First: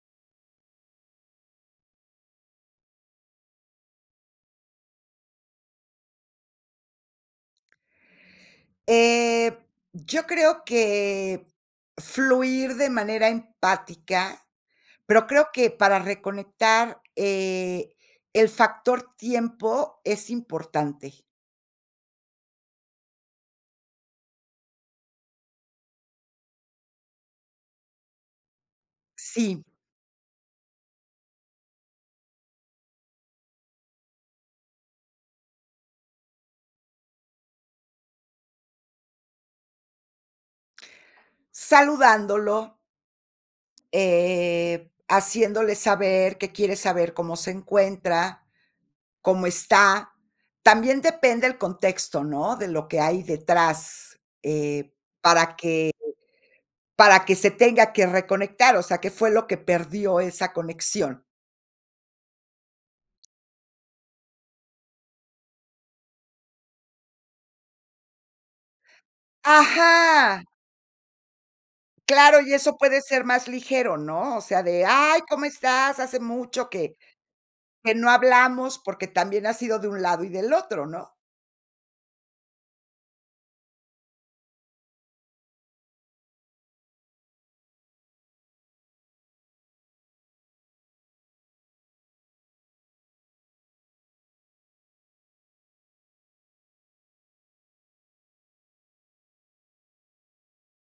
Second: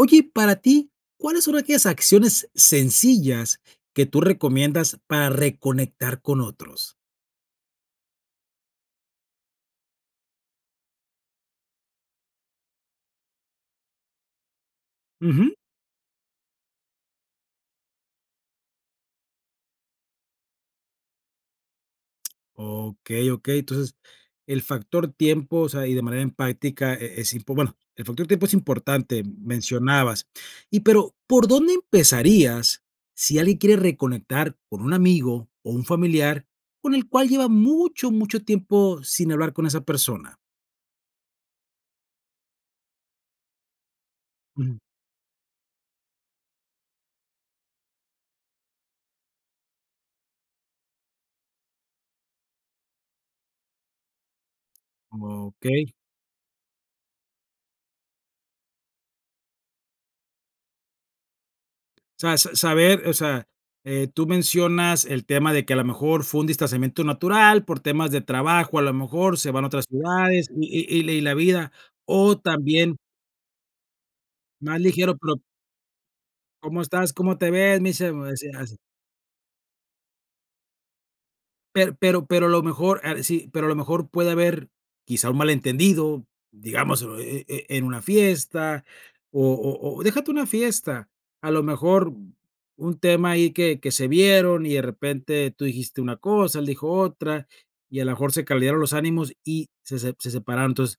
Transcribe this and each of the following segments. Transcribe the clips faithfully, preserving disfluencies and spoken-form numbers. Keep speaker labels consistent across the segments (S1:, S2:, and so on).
S1: Oye, para ti, ¿cuáles son aquellas acciones, sencillas que tú recomiendas para reconectar con otros?
S2: Eh, yo creo que fluir de manera empática, pero creo
S1: Ujú.
S2: que para reconectar, eh, el factor tiempo es importante.
S1: Okey, okey. Entonces, el factor tiempo, o sea, y de manera empática e es y pu bueno, el factor tiempo es importante,
S2: Sí.
S1: mencionabas. Y, pero, ¿por dónde empezarías, si alguien quiere reconectar con un amigo, o un familiar, con el cual lleva mucho, mucho tiempo, sin hablar con esa persona?
S2: Saludándolo
S1: Ujú.
S2: eh, haciéndole saber que quieres saber cómo se encuentra, cómo está. También depende el contexto, ¿no?, de lo que hay detrás, eh, para que
S1: Okey.
S2: para que se tenga que reconectar, o sea, ¿qué fue lo que perdió esa conexión?
S1: Sabes saber, o sea eh, tú mencionas el tema de que a la mejor fue un distanciamiento natural, por temas de trabajo, a lo mejor se van a otras
S2: Ajá.
S1: ciudades, y y y la vida, o
S2: Claro, y eso
S1: también
S2: puede ser más ligero, ¿no? O sea,
S1: Más
S2: de,
S1: ligero,
S2: ay,
S1: pero
S2: ¿cómo estás?, hace mucho
S1: ¿Cómo
S2: que,
S1: estás? ¿Cómo te ves?
S2: que no
S1: Dice, [unintelligible] así.
S2: hablamos, porque también ha sido de un lado y del otro, ¿no?
S1: Per pero pero lo mejor ah sí. Pero a lo mejor, puede haber quizá un malentendido, digamos, eh eh, en una fiesta, o o o déjate una fiesta, a lo mejor un tema ahí, que que se vieron y de repente tú dijiste una cosa, él dijo otra, y a la mejor se caldearon los ánimos y se se se separaron. Entonces,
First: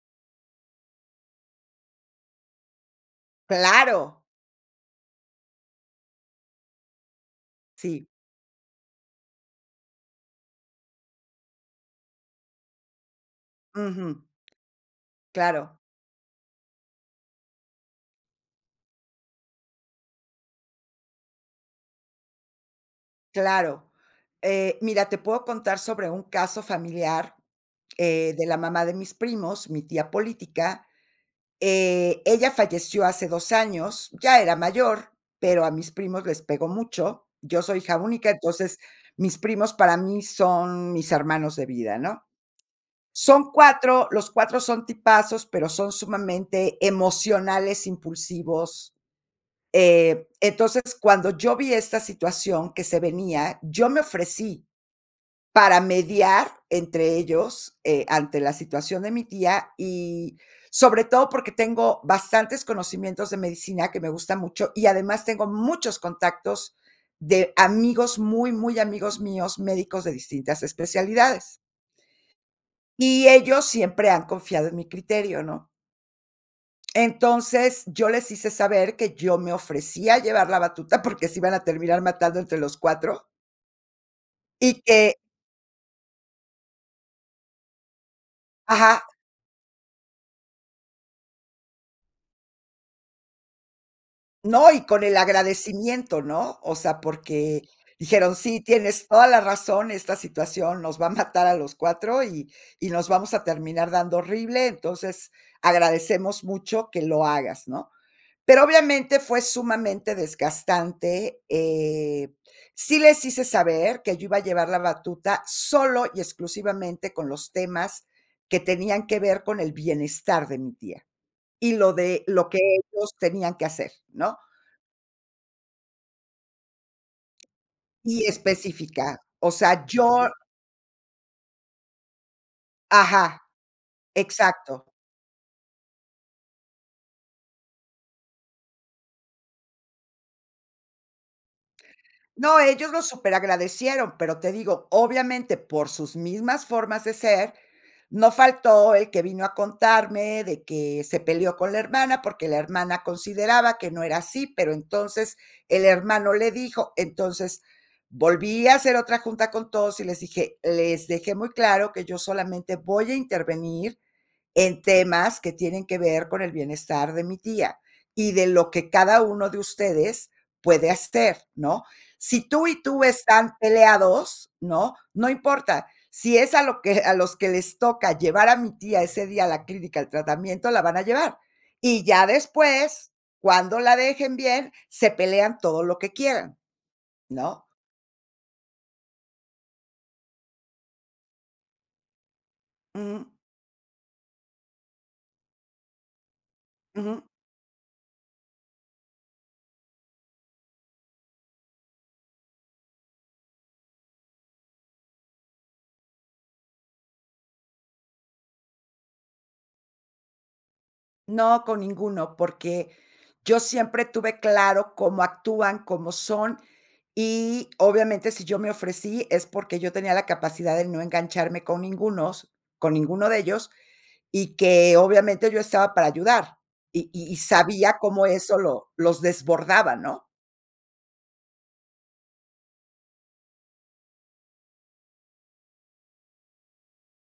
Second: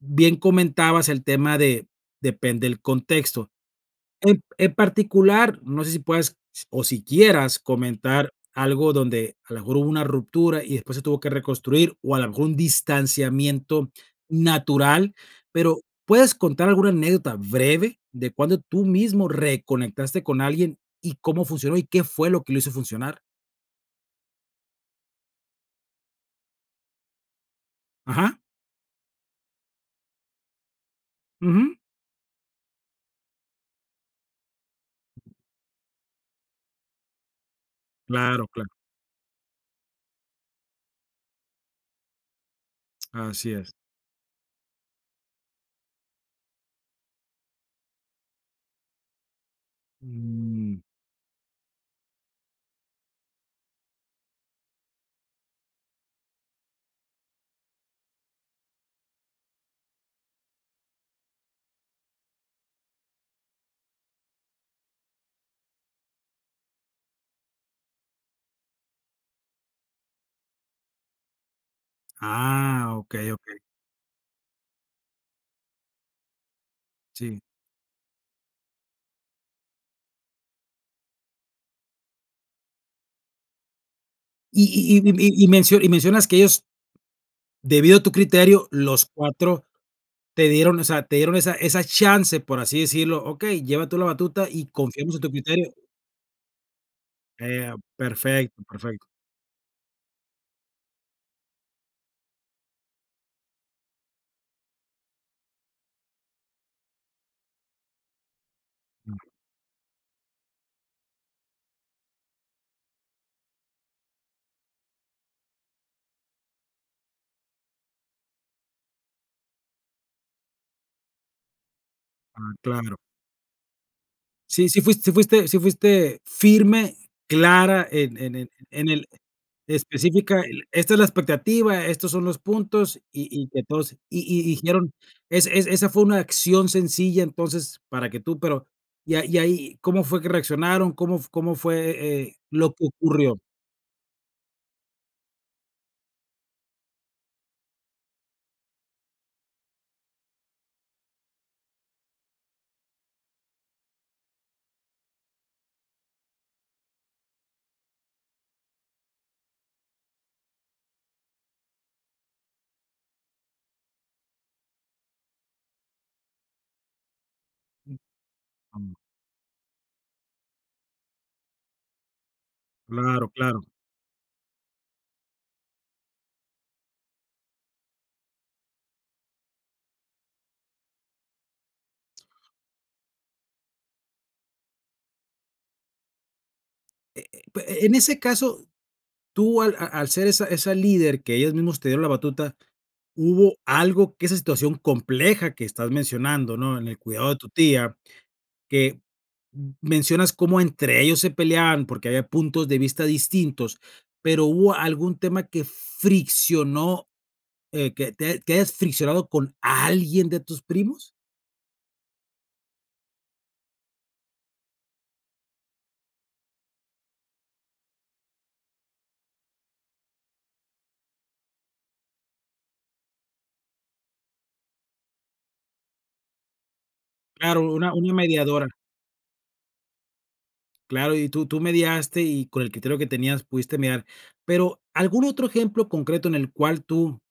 S1: bien comentabas el tema de depende el contexto.
S2: Claro.
S1: En en particular, no sé si puedas, o si quieras
S2: Sí.
S1: comentar algo, donde a la mejor hubo una ruptura, y después se tuvo que reconstruir, o a la mejor un distanciamiento
S2: Ujú.
S1: natural,
S2: Claro.
S1: pero, ¿puedes contar alguna anécdota breve, de cuándo tú mismo reconectaste con alguien, y cómo funcionó y qué fue lo que lo hizo funcionar?
S2: Claro, eh, mira, te puedo contar sobre un caso familiar, eh,
S1: Ajá.
S2: de la mamá de mis primos, mi tía política,
S1: Ujú.
S2: eh, ella falleció hace dos años, ya era mayor, pero a mis primos les pegó mucho. Yo soy hija única,
S1: Claro, claro.
S2: entonces, mis primos para mí son mis hermanos de vida, ¿no? Son
S1: Así es.
S2: cuatro, los cuatro son tipazos, pero son sumamente emocionales, impulsivos. Eh,
S1: Mm.
S2: entonces, cuando yo vi esta situación que se venía, yo me ofrecí para mediar entre ellos, eh, ante la situación de mi tía, y sobre todo porque tengo bastantes conocimientos de medicina, que me gusta mucho, y además tengo muchos contactos de amigos, muy, muy amigos míos, médicos de distintas especialidades.
S1: Ah,
S2: Y
S1: okey, okey.
S2: ellos siempre han confiado en mi criterio, ¿no?
S1: Sí.
S2: Entonces, yo les hice saber que yo me ofrecía a llevar la batuta, porque se iban a terminar matando entre los cuatro.
S1: Y
S2: Y,
S1: y y m
S2: que
S1: y y me y mencionas que ellos, debido a tu criterio los
S2: Ajá.
S1: cuatro, te dieron, o sea, te dieron esa esa chance por así decirlo: "Okey, lleva tú la batuta y
S2: No, y con
S1: confiamos
S2: el
S1: en tu criterio".
S2: agradecimiento, ¿no? O sea, porque
S1: Eh,
S2: dijeron: "Sí,
S1: perfecto,
S2: tienes
S1: perfecto.
S2: toda la razón, esta situación nos va a matar a los cuatro, y y nos vamos a terminar dando horrible, entonces, agradecemos mucho que lo hagas", ¿no? Pero, obviamente,
S1: Ujú.
S2: fue sumamente desgastante, eh, sí les hice saber que yo iba a llevar la batuta solo, y exclusivamente con los temas que tenían que ver con el bienestar de mi tía, y lo de lo
S1: Ah
S2: que
S1: claro.
S2: ellos tenían que hacer, ¿no?
S1: Sí, sí fuiste sí fuiste sí fuiste firme, clara en
S2: Y
S1: en el en el
S2: específica, o sea, yo
S1: específica. Eh, esta es la expectativa, estos son los puntos, y
S2: Ajá,
S1: y que todos, y y
S2: exacto.
S1: dijeron, es es esa fue una acción sencilla. Entonces, para que tú, pero ya y ahí, ¿cómo fue que reaccionaron?, ¿cómo f cómo fue, eh,
S2: No,
S1: lo que
S2: ellos lo
S1: ocurrió?
S2: superagradecieron, pero te digo, obviamente, por sus mismas formas de ser, no faltó el que vino a contarme de que se peleó con la hermana, porque la hermana consideraba que no era así, pero entonces el hermano le dijo. Entonces volví a hacer otra junta con todos, y les dije, les dejé muy claro que yo solamente voy a intervenir en temas que tienen que ver con el bienestar de mi tía,
S1: Ujú.
S2: y de lo que
S1: [unintelligible]
S2: cada uno de ustedes puede hacer, ¿no? Si tú y tú
S1: Claro,
S2: están
S1: claro.
S2: peleados, ¿no?, no importa. Si es a lo que a los que les toca llevar a mi tía ese día a la clínica al tratamiento, la van a llevar, y ya después, cuando la dejen bien, se pelean todo lo que quieran,
S1: Eh eh
S2: ¿no?
S1: eh, en ese caso, tú al a al ser esa esa líder que ellos mismos te dieron la batuta,
S2: Ujú.
S1: hubo algo que esa situación compleja que estás mencionando, ¿no?, en el
S2: Ujú.
S1: cuidado de tu tía, que m mencionas cómo entre ellos se peleaban, porque había puntos de vista distintos, pero, ¿hubo algún tema que friccionó, eh, que te, que hayas friccionado con alguien de tus primos?
S2: No, con ninguno, porque yo siempre tuve claro cómo actúan, cómo son. Y obviamente si yo me ofrecí es, porque yo tenía la capacidad de no engancharme con ningunos, con ninguno de ellos. Y que obviamente yo estaba para ayudar, y y y
S1: Claro, una
S2: sabía
S1: una
S2: cómo eso
S1: mediadora.
S2: lo los desbordaba, ¿no?
S1: Claro, y tú tú mediaste y con el criterio que tenías pudiste mirar. Pero, ¿algún otro ejemplo concreto en el cual tú?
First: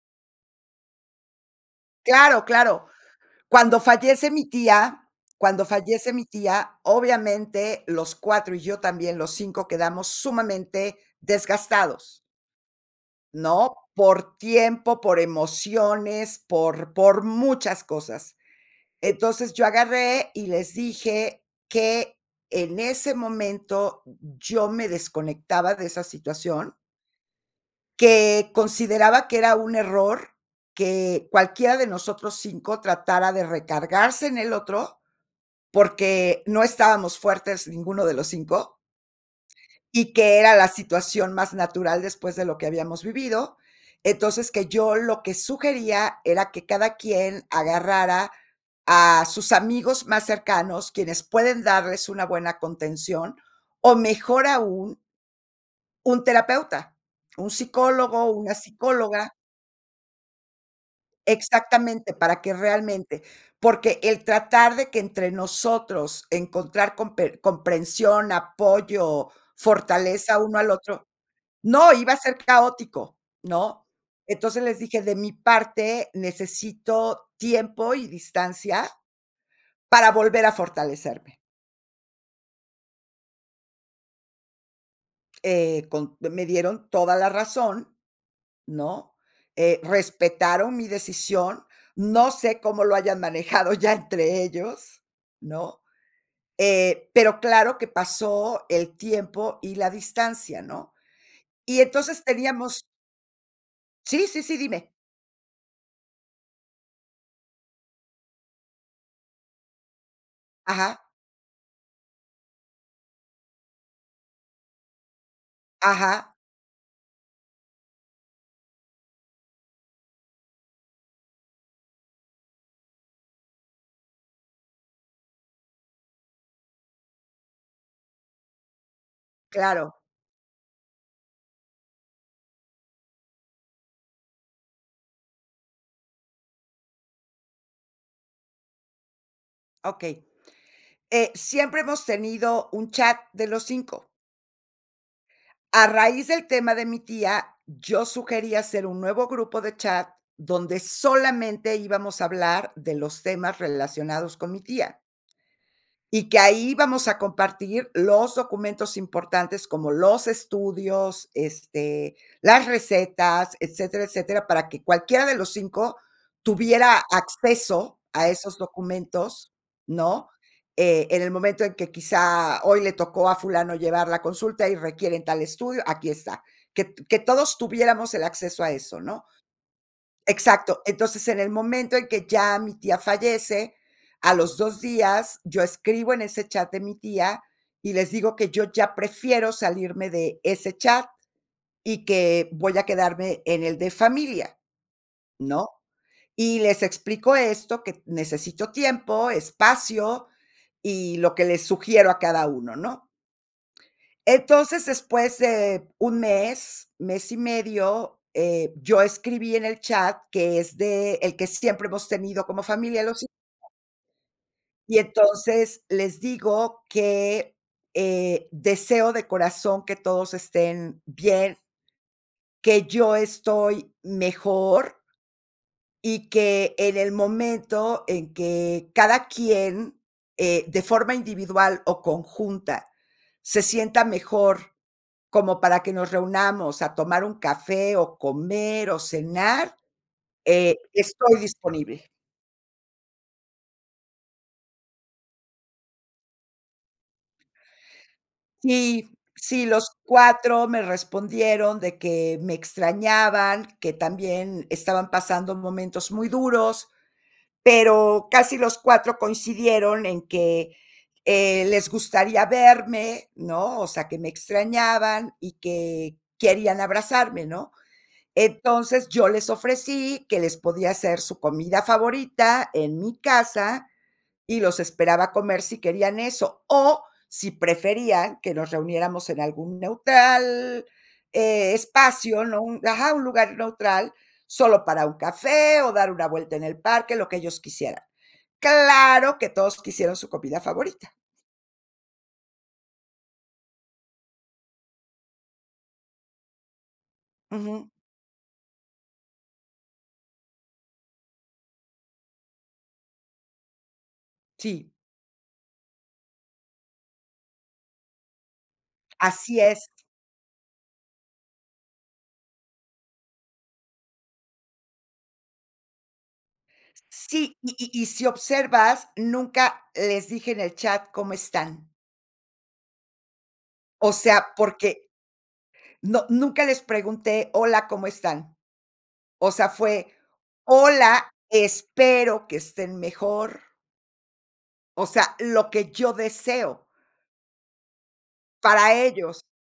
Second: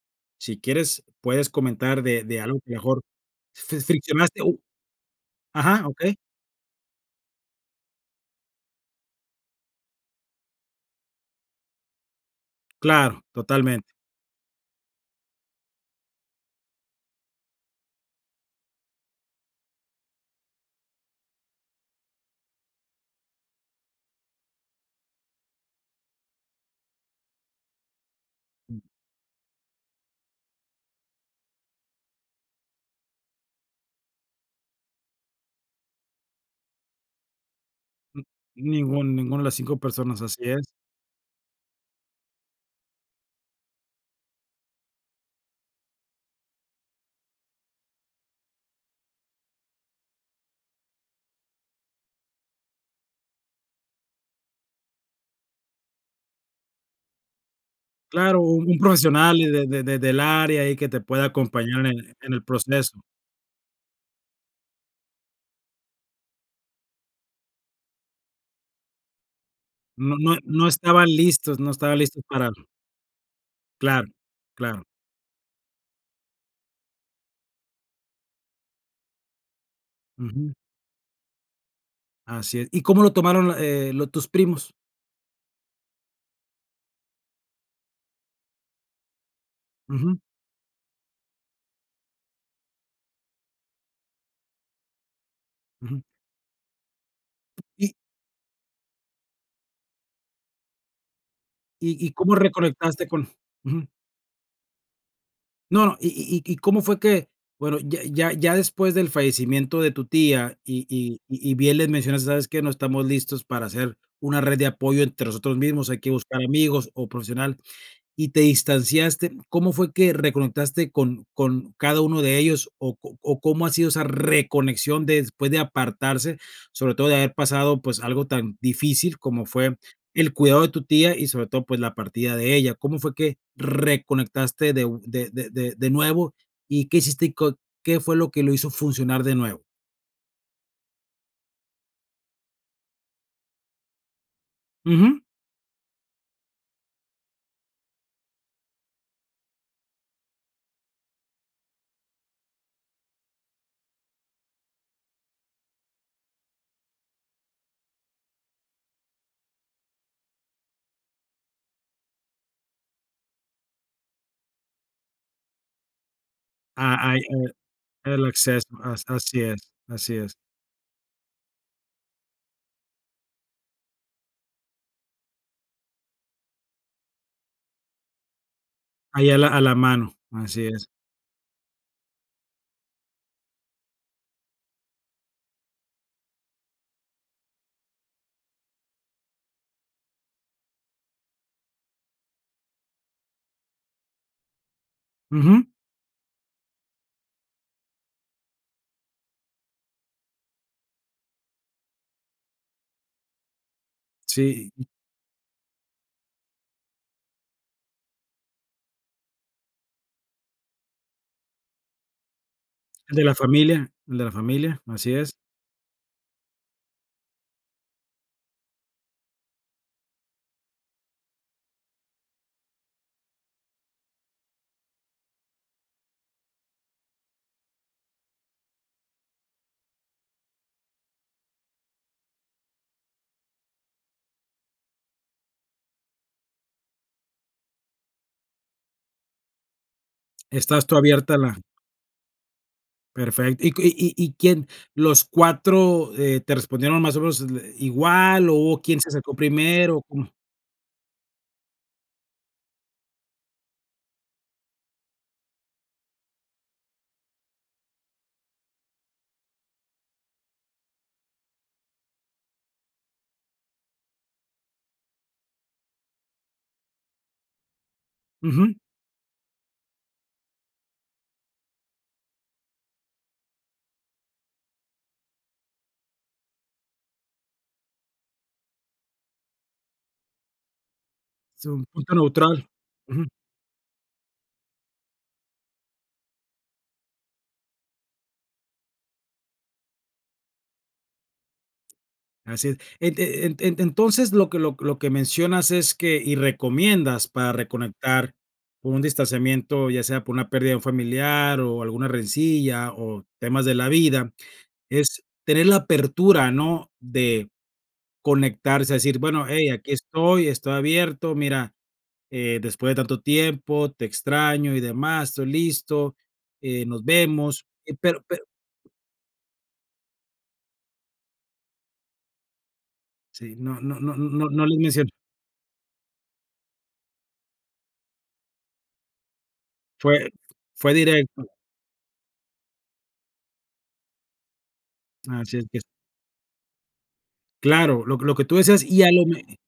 S1: si quieres, puedes comentar de de
S2: Claro,
S1: algo
S2: claro.
S1: mejor, fri
S2: Cuando fallece
S1: friccionaste
S2: mi
S1: o
S2: tía cuando
S1: ajá,
S2: fallece
S1: okey.
S2: mi tía, obviamente los cuatro, y yo también, los cinco quedamos sumamente desgastados.
S1: Claro,
S2: ¿No?,
S1: totalmente.
S2: por tiempo, por emociones, por por muchas cosas. Entonces, yo agarré, y les dije: "Que en ese momento yo me desconectaba de esa situación. Que consideraba que era un error, que cualquiera de nosotros cinco tratara de recargarse en el otro, porque no estábamos fuertes ninguno de los cinco.
S1: Ningún ninguna de las cinco
S2: Y
S1: personas,
S2: que
S1: así
S2: era
S1: es.
S2: la situación más natural después de lo que habíamos vivido. Entonces, que yo lo que sugería era que cada quien agarrara a sus amigos más cercanos, quienes pueden darles una buena contención, o mejor aún un terapeuta, un psicólogo,
S1: Claro,
S2: una
S1: un un
S2: psicóloga.
S1: profesional, y de de de del área ahí que te pueda acompañar en
S2: Exactamente,
S1: el en
S2: para
S1: el
S2: que
S1: proceso.
S2: realmente, porque el tratar de que entre nosotros encontrar comper comprensión, apoyo,
S1: No no e
S2: fortaleza uno
S1: no
S2: al
S1: estaban
S2: otro.
S1: listos no
S2: ¡No!,
S1: estaban
S2: iba a
S1: listos
S2: ser
S1: para
S2: caótico, ¿no?
S1: Claro,
S2: Entonces, les
S1: claro.
S2: dije: "De mi parte necesito tiempo y distancia para volver a
S1: Ujú.
S2: fortalecerme".
S1: Así es, ¿y cómo lo tomaron lo eh, lo tus primos?
S2: Eh, con me me dieron toda la razón, ¿no?, eh,
S1: Ujú.
S2: respetaron mi decisión. No sé cómo lo hayan manejado ya entre ellos, ¿no?
S1: Ujú.
S2: Eh, pero claro que
S1: Y
S2: pasó el tiempo y la distancia, ¿no? Y
S1: y y,
S2: entonces
S1: ¿cómo
S2: teníamos
S1: reconectaste con ujú.
S2: Sí, sí, sí, dime.
S1: No, no y y y y cómo fue que bueno, ya ya, ya después del fallecimiento de tu tía y
S2: Ajá.
S1: y y bien les mencionas: "¿Sabes qué? No estamos listos para ser una red de apoyo entre nosotros mismos, hay que
S2: Ajá.
S1: buscar amigos o profesional". Y te distanciaste, ¿cómo fue que reconectaste con con cada uno de ellos? O o o, ¿cómo ha sido esa reconexión después de apartarse? Sobre todo, de haber pasado, pues, algo tan difícil, como fue,
S2: Claro.
S1: el cuidado de tu tía y, sobre todo, pues, la partida de ella, ¿cómo fue que reconectaste de u de de de de nuevo? Y, ¿qué hiciste? Y, co ¿qué fue lo que lo hizo funcionar de nuevo?
S2: Okey. Eh, siempre hemos tenido un chat de los cinco.
S1: Ujú.
S2: A raíz del tema de mi tía, yo sugerí hacer un nuevo grupo de chat, donde solamente íbamos a hablar de los temas relacionados con mi tía y que ahí íbamos a compartir los documentos importantes como los estudios, este, las recetas, etcétera, etcétera, para que cualquiera de los cinco,
S1: Ah,
S2: tuviera
S1: ay, eh.
S2: acceso
S1: El
S2: a esos
S1: acceso, as así
S2: documentos,
S1: es. Así
S2: ¿no?
S1: es.
S2: Eh, en el momento en que quizá hoy le tocó a fulano llevarla a consulta y requieren tal estudio, aquí está. Que t que todos tuviéramos el acceso a eso, ¿no?
S1: Ahí a la a la mano, así
S2: Exacto.
S1: es.
S2: Entonces, en el momento en que ya mi tía fallece, a los dos días yo escribo en ese chat de mi tía, y les digo que yo ya prefiero salirme de ese chat, y que, voy a quedarme en el de familia,
S1: Ujú.
S2: ¿no? Y les explico esto, que necesito tiempo, espacio, y lo que les sugiero a cada uno, ¿no?
S1: Sí.
S2: Entonces después de un mes, mes y medio, eh, yo escribí en el chat, que es de el que siempre hemos tenido como familia
S1: El
S2: los
S1: de
S2: hi.
S1: la
S2: [unintelligible]
S1: familia, el de la familia,
S2: Y
S1: así es.
S2: entonces, les digo, que, eh, deseo de corazón que todos estén, bien que yo estoy mejor y que en el momento en que cada quien, eh, de forma individual o conjunta, se sienta mejor como para que nos reunamos a tomar un café o comer o cenar, eh,
S1: Estás tú abierta a
S2: estoy
S1: la
S2: disponible.
S1: Perfe ¿Y q y y y quién los cuatro, eh, te respondieron, más o menos, le igual, o hubo quién se
S2: Sí,
S1: acercó
S2: sí, los
S1: primero? ¿O cómo?
S2: cuatro me respondieron de que me extrañaban, que también estaban pasando momentos muy duros, pero casi los cuatro coincidieron en que, eh, les gustaría verme, ¿no? O sea, que me extrañaban y que querían abrazarme, ¿no?
S1: Ujú.
S2: Entonces, yo les ofrecí que les podía hacer, su comida favorita en mi casa, y los esperaba a comer si querían eso, o si preferían, que nos reuniéramos en algún neutral,
S1: Sí,
S2: eh
S1: un punto
S2: espacio, ¿no?
S1: neutral.
S2: Un ajá. Un
S1: Ujú.
S2: lugar neutral, solo para un café, o dar una vuelta en el parque, lo que ellos quisieran. Claro, que todos quisieron su comida favorita.
S1: Así es. Ente eh, ente entonces, lo que lo lo que mencionas es que y recomiendas para
S2: Ujú.
S1: reconectar un distanciamiento, ya sea por una pérdida de un familiar, o alguna rencilla, o temas de la vida,
S2: Sí.
S1: es tener la apertura, ¿no?, de conectarse, a decir: "Bueno,
S2: Así
S1: hey,
S2: es.
S1: aquí estoy, estoy abierto, mira, eh, después de tanto tiempo, te extraño y demás. Estoy listo, eh, nos
S2: Sí,
S1: vemos".
S2: y
S1: Y
S2: y y
S1: pero
S2: si
S1: pero
S2: observas, nunca les dije en el chat: "¿Cómo están?"
S1: Sí, no no
S2: O
S1: no
S2: sea,
S1: no no le
S2: porque,
S1: [unintelligible]
S2: no, nunca les pregunté: "Hola, ¿cómo están?", o sea, fue:
S1: Fue f fue
S2: "Hola,
S1: directo.
S2: espero que estén mejor". O sea,
S1: Así es,
S2: lo
S1: que es.
S2: que yo deseo.
S1: Claro, lo que lo que tú decías,
S2: Para
S1: y a lo
S2: ellos.
S1: me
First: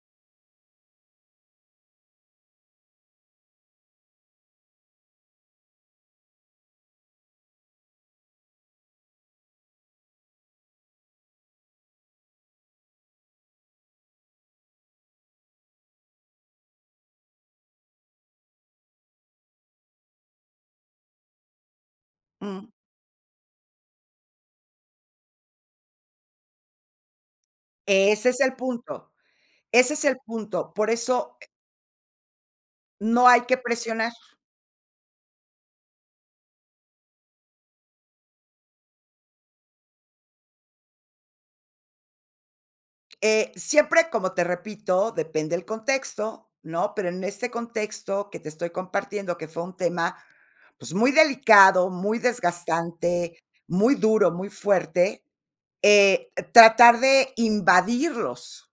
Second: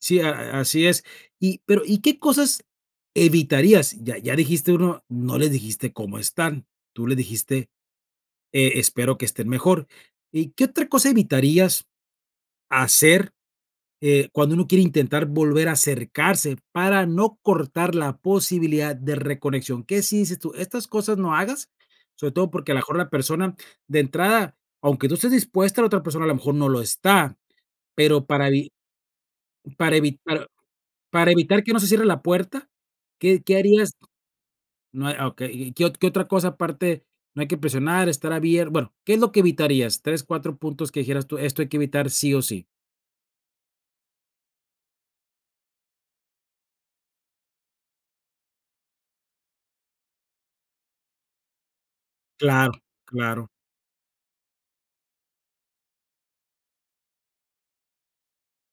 S1: sí, a a así es. Y, pero, ¿y qué cosas evitarías?, ya ya dijiste uno, no les dijiste: "¿Cómo están?", tú les dijiste: "E espero que estén mejor", ¿y qué otra cosa evitarías hacer, eh, cuando uno quiere intentar volver a acercarse para no cortar la posibilidad de reconexión?" ¿Qué sí dices tú?, estas cosas no hagas, sobre todo
S2: Mm.
S1: porque a la mejor la persona, de entrada, aunque tú estés dispuesta, la otra persona, a lo mejor no lo está, pero,
S2: Ese es
S1: para
S2: el
S1: evi
S2: punto, ese
S1: para
S2: es el
S1: evi para
S2: punto, por
S1: para
S2: eso e
S1: evitar que no se cierre la puerta,
S2: No hay
S1: ¿qué qué
S2: que
S1: harías?,
S2: presionar.
S1: no, ah, okey, ¿qué qué otra cosa aparte no hay que presionar, estar abier bueno, ¿qué es lo que evitarías?, tres, cuatro puntos que dijeras tú: "Esto hay que evitar sí o sí".
S2: Eh, siempre, como te repito, depende el contexto, ¿no?, pero, en este contexto que te estoy compartiendo, que fue un tema, pues, muy delicado, muy
S1: Claro,
S2: desgastante,
S1: claro.
S2: muy duro, muy fuerte, eh, tratar de invadirlos.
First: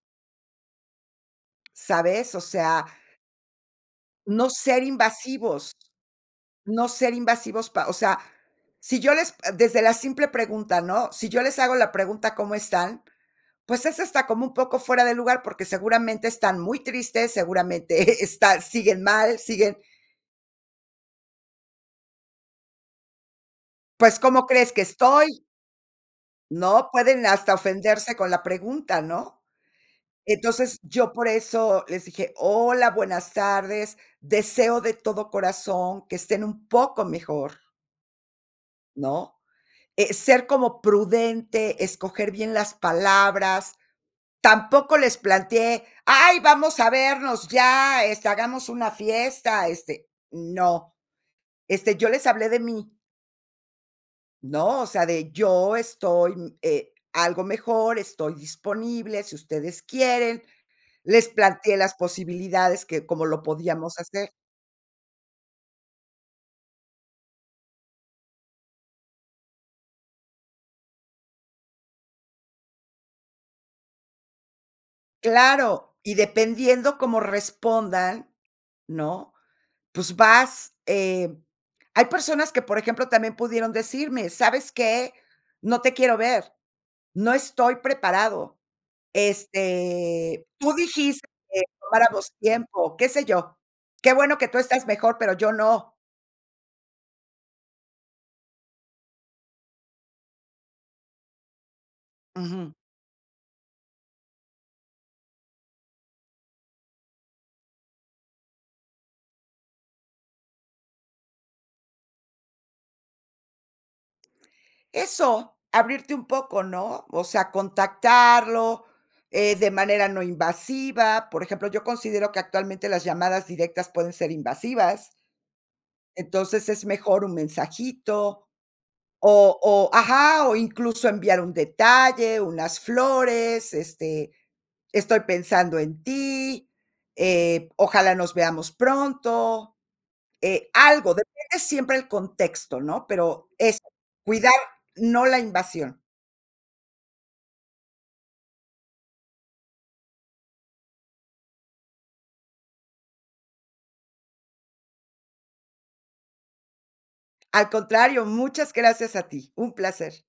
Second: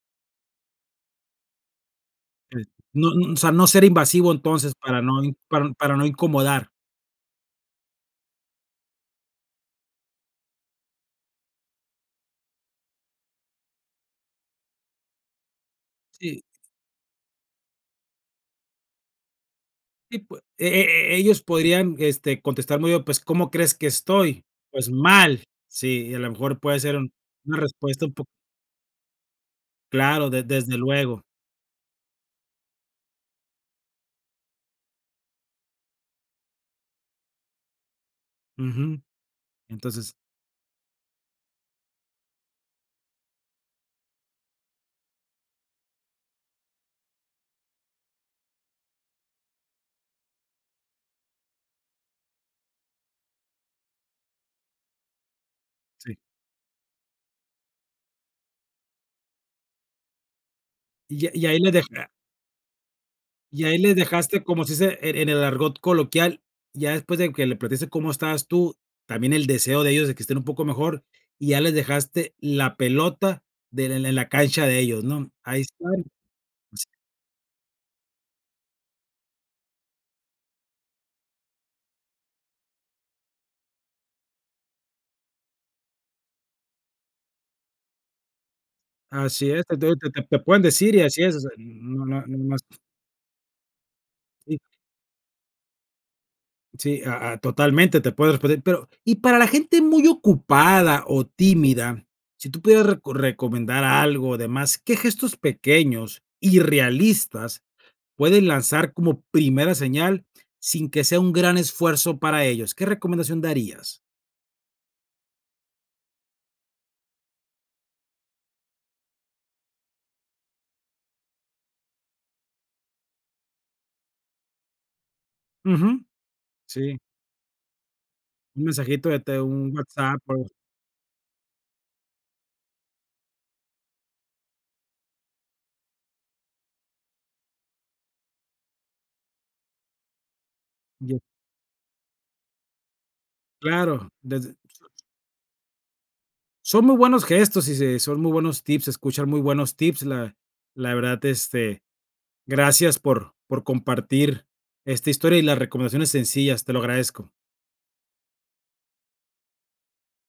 S2: ¿Sabes?, o
S1: Pues,
S2: sea
S1: no no, o sea, no ser invasivo,
S2: No
S1: entonces,
S2: ser
S1: para no in para
S2: invasivos,
S1: para no incomodar.
S2: no ser invasivos, pa o sea, si yo les desde la simple pregunta, ¿no? Si yo les hago la pregunta, ¿cómo están?, pues, es hasta como un poco fuera de lugar, porque seguramente
S1: Sí.
S2: están muy tristes, seguramente están siguen mal, siguen
S1: Y pues, e e ellos podrían, este, contestar muy bien, pues, ¿cómo crees que
S2: ¿Pues,
S1: estoy?
S2: cómo crees que
S1: Pues,
S2: estoy?
S1: ¡mal!, sí, a la mejor puede
S2: ¿No?,
S1: ser un
S2: pueden hasta
S1: una respuesta un
S2: ofenderse
S1: po
S2: con la pregunta, ¿no?
S1: Claro, de desde
S2: Entonces, yo
S1: luego.
S2: por eso les dije: "Hola, buenas tardes, deseo de todo corazón que estén un poco mejor".
S1: Ujú,
S2: ¿No?,
S1: entonces
S2: eh, ser como prudente, escoger bien las palabras. Tampoco les planteé: "Ay, vamos a vernos ya, este, hagamos una fiesta", este, no. Este, yo les hablé de mí. ¿No?, o sea, de yo
S1: Sí.
S2: estoy, eh, algo mejor, estoy disponible, si ustedes quieren,
S1: Y
S2: les
S1: a y ahí le
S2: planteé las
S1: deja
S2: posibilidades que como lo
S1: y ahí le
S2: podíamos hacer.
S1: dejaste como se dice en en el argot coloquial, ya después de que le platicaste cómo estabas tú, también el deseo de ellos de que estén un poco mejor. Y ya les dejaste la pelota del en en la cancha de ellos, ¿no? Ahí
S2: Claro,
S1: están
S2: y
S1: así
S2: dependiendo cómo respondan, ¿no? Pues, vas, eh hay personas que, por ejemplo, también pudieron decirme: "¿Sabes qué?, no te quiero ver. No estoy preparado".
S1: así es, entonces, te te te
S2: Este,
S1: pueden
S2: tú
S1: decir y así
S2: dijiste:
S1: es, o sea,
S2: "Que
S1: no no
S2: tomáramos
S1: no más.
S2: tiempo, qué sé yo. Qué bueno que tú
S1: Sí.
S2: estás mejor, pero yo no".
S1: Sí, a a totalmente te puede responder, pero, y para la gente muy ocupada o tímida, si tú
S2: Ujú.
S1: pudieras reco recomendar algo, demás, ¿qué gestos pequeños y realistas pueden lanzar como primera señal, sin que sea un gran esfuerzo para ellos? ¿Qué recomendación darías?
S2: Eso, abrirte un poco, ¿no? O sea, contactarlo, eh, de manera no invasiva. Por ejemplo, yo considero que actualmente las llamadas directas pueden ser invasivas.
S1: Ujú,
S2: Entonces, es
S1: sí.
S2: mejor un mensajito,
S1: Un mensajito de te
S2: o
S1: un
S2: o
S1: WhatsApp
S2: ¡ajá!,
S1: [unintelligible]
S2: o incluso, enviar un detalle, unas flores. Este, estoy pensando en ti, eh, ojalá nos veamos pronto. Eh, algo,
S1: Yo.
S2: depende siempre el contexto, ¿no?, pero, eso
S1: Claro,
S2: cuidar,
S1: desde [unintelligible]
S2: no la invasión.
S1: Son muy buenos gestos, y se son muy buenos tips, se escuchan muy buenos tips. La la verdad, este, gracias por por compartir esta historia y las recomendaciones sencillas, te lo agradezco.
S2: Al contrario, muchas gracias a ti, un placer.